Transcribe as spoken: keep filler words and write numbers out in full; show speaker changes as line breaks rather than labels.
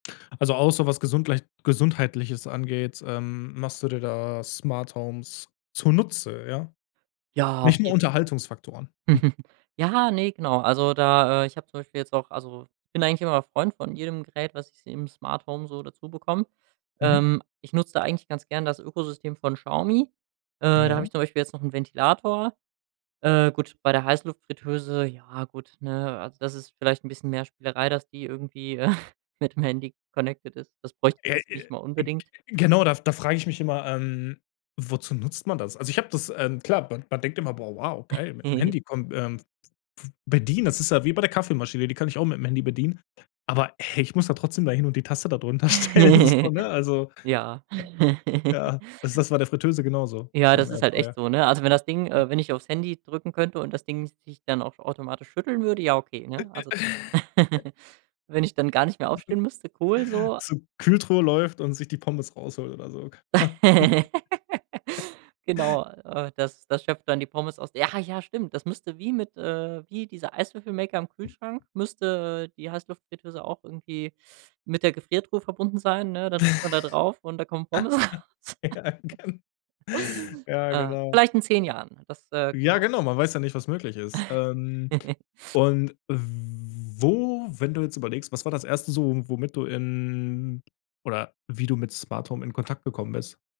A außer was gesundglei Gesundheitliches angeht, ähm, machst du dir da Smarthomes zunutze, ja?
Ja, auf
Nicht nur
jeden
Unterhaltungsfaktoren? Hm.
Ja, ne, genau, also da, äh, ich habe zum Beispiel jetzt auch also, ich bin eigentlich immer Freund von jedem Gerät, was ich im Smarthome so dazubekomme,
Mhm.
ähm, ich nutze da eigentlich ganz gern das Ökosystem von Xiaomi, äh, da habe
Ja.
ich zum Beispiel jetzt noch 'n Ventilator. Äh, gut, bei der Heißluftfritteuse, ja gut, ne, also, das ist vielleicht 'n bisschen mehr Spielerei, dass die irgendwie mit dem Handy connected ist. Das bräuchte
Ja,
man
äh,
jetzt nicht mal
g g
unbedingt.
genau, da da frage ich mich immer, ähm, wozu nutzt man das? Also, ich habe das, ähm, klar man man denkt immer: „Boah, wow, geil, mit'm Handy komm ähm, bedienen”, das ist ja wie bei der Kaffeemaschine, die kann ich auch mit'm Handy bedienen, aber, hey, ich muss da trotzdem da hin und die Tasse da drunter stellen, so, ne? Also
Ja.
ja? Ja, also das ist bei der Fritteuse genauso,
Ja,
beim
das ist halt echt
Airfryer,
so, ne, also, wenn das Ding
ne?
äh, wenn ich aufs Handy drücken könnte und das Ding sich dann auch automatisch schütteln würde, ja okay, ne, also wenn ich dann gar nicht mehr aufstehen müsste, cool so
So, Kühltruhe läuft und sich die Pommes rausholt oder so.
Genau, äh, das das schöpft dann die Pommes aus ja, ja, stimmt, das müsste wie mit äh, wie dieser Eiswürfelmaker am Kühlschrank müsste die Heißluftfritteuse auch irgendwie mit der Gefriertruhe verbunden sein, ne, dann drückt man da drauf und da kommen Pommes raus.
Ja, gen Ja,
Äh,
genau.
vielleicht in zehn Jahren, das äh,
Ja,
genau.
genau, man weiß ja nicht, was möglich ist, ähm, und wo, wenn du jetzt überlegst, was war das Erste so, womit du in, oder wie du mit Smarthome in Kontakt gekommen bist?